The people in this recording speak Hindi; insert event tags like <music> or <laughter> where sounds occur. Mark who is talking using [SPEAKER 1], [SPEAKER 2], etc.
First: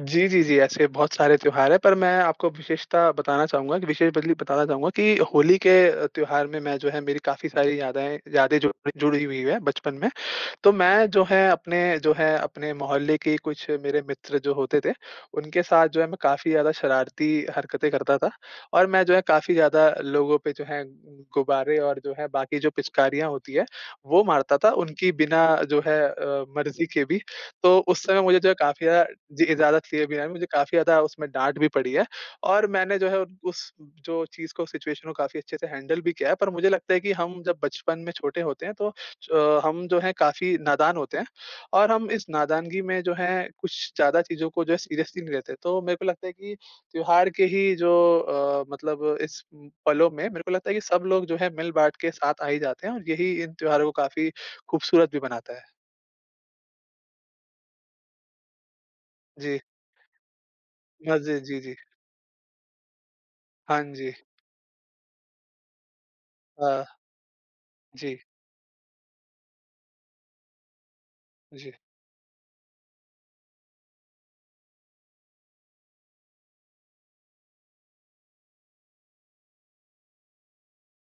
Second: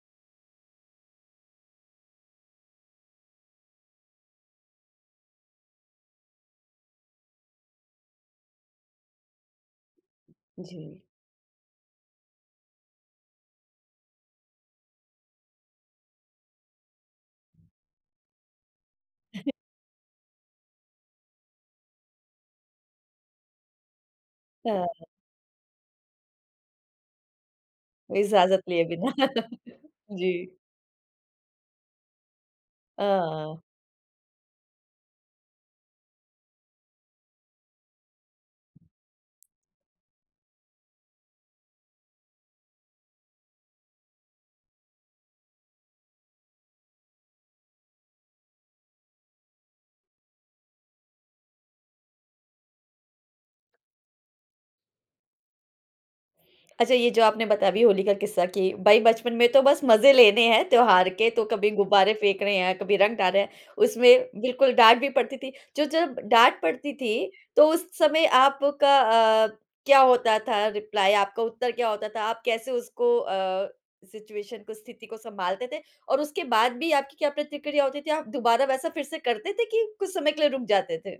[SPEAKER 1] जी, जी, जी। ऐसे बहुत सारे त्योहार है पर मैं आपको विशेषता बताना चाहूँगा, विशेष बदली बताना चाहूँगा की होली के अ, त्योहार में मैं जो है मेरी काफ़ी सारी यादें यादें जुड़ी जुड़ी हुई है बचपन में। तो
[SPEAKER 2] जी।
[SPEAKER 1] मैं जो है, अपने जो है अपने मोहल्ले के कुछ मेरे मित्र जो होते थे, उनके साथ जो है मैं काफ़ी ज़्यादा शरारती हरकतें करता था। और मैं जो है
[SPEAKER 2] <chuckles>
[SPEAKER 1] काफ़ी ज़्यादा लोगों पे जो है गुब्बारे और जो है बाकी जो पिचकारियाँ होती है, वो मारता था
[SPEAKER 2] हाँ।
[SPEAKER 1] उनकी बिना जो है अ, मर्जी के भी, तो उस समय मुझे जो है
[SPEAKER 2] इजाज़त लिए
[SPEAKER 1] काफ़ी ज़्यादा
[SPEAKER 2] बिना।
[SPEAKER 1] जी।
[SPEAKER 2] <laughs>
[SPEAKER 1] इजाज़त लिए बिना
[SPEAKER 2] जी।
[SPEAKER 1] मुझे काफ़ी ज़्यादा उसमें डाँट भी पड़ी है। और मैंने
[SPEAKER 2] अ,
[SPEAKER 1] जो है
[SPEAKER 2] हाँ।
[SPEAKER 1] उस जो चीज़ को सिचुएशन को काफ़ी अच्छे से हैंडल भी किया है पर मुझे लगता है कि हम जब बचपन में छोटे होते हैं तो अ, हम जो है काफ़ी नादान होते हैं, और हम इस नादानगी में जो है कुछ ज़्यादा चीज़ों को जो है सीरियसली नहीं लेते। तो मेरे को लगता है कि त्योहार के ही जो अ, मतलब इस उम, पलों में मेरे को लगता है कि सब लोग जो है मिल-बाँट के साथ आ ही जाते हैं और यही इन त्योहारों को काफ़ी खूबसूरत भी बनाता है।
[SPEAKER 2] अच्छा ये जो आपने बताया अभी होली का किस्सा कि भाई बचपन में तो
[SPEAKER 1] जी।
[SPEAKER 2] बस मज़े लेने हैं त्योहार
[SPEAKER 1] हाँ
[SPEAKER 2] के
[SPEAKER 1] जी।
[SPEAKER 2] तो
[SPEAKER 1] जी,
[SPEAKER 2] कभी
[SPEAKER 1] जी।
[SPEAKER 2] गुब्बारे फेंक रहे हैं, कभी रंग डाल रहे हैं,
[SPEAKER 1] हाँ जी।
[SPEAKER 2] उसमें बिल्कुल डाँट भी पड़ती थी। जो जब डाँट
[SPEAKER 1] अ,
[SPEAKER 2] पड़ती थी, तो उस
[SPEAKER 1] जी।
[SPEAKER 2] समय आपका अ, क्या होता था रिप्लाई आपका उत्तर
[SPEAKER 1] जी।
[SPEAKER 2] क्या होता था? आप कैसे उसको अ, सिचुएशन को स्थिति को संभालते थे, और उसके बाद भी आपकी क्या प्रतिक्रिया होती थी? आप दोबारा वैसा फिर से करते थे कि कुछ समय के लिए रुक जाते थे?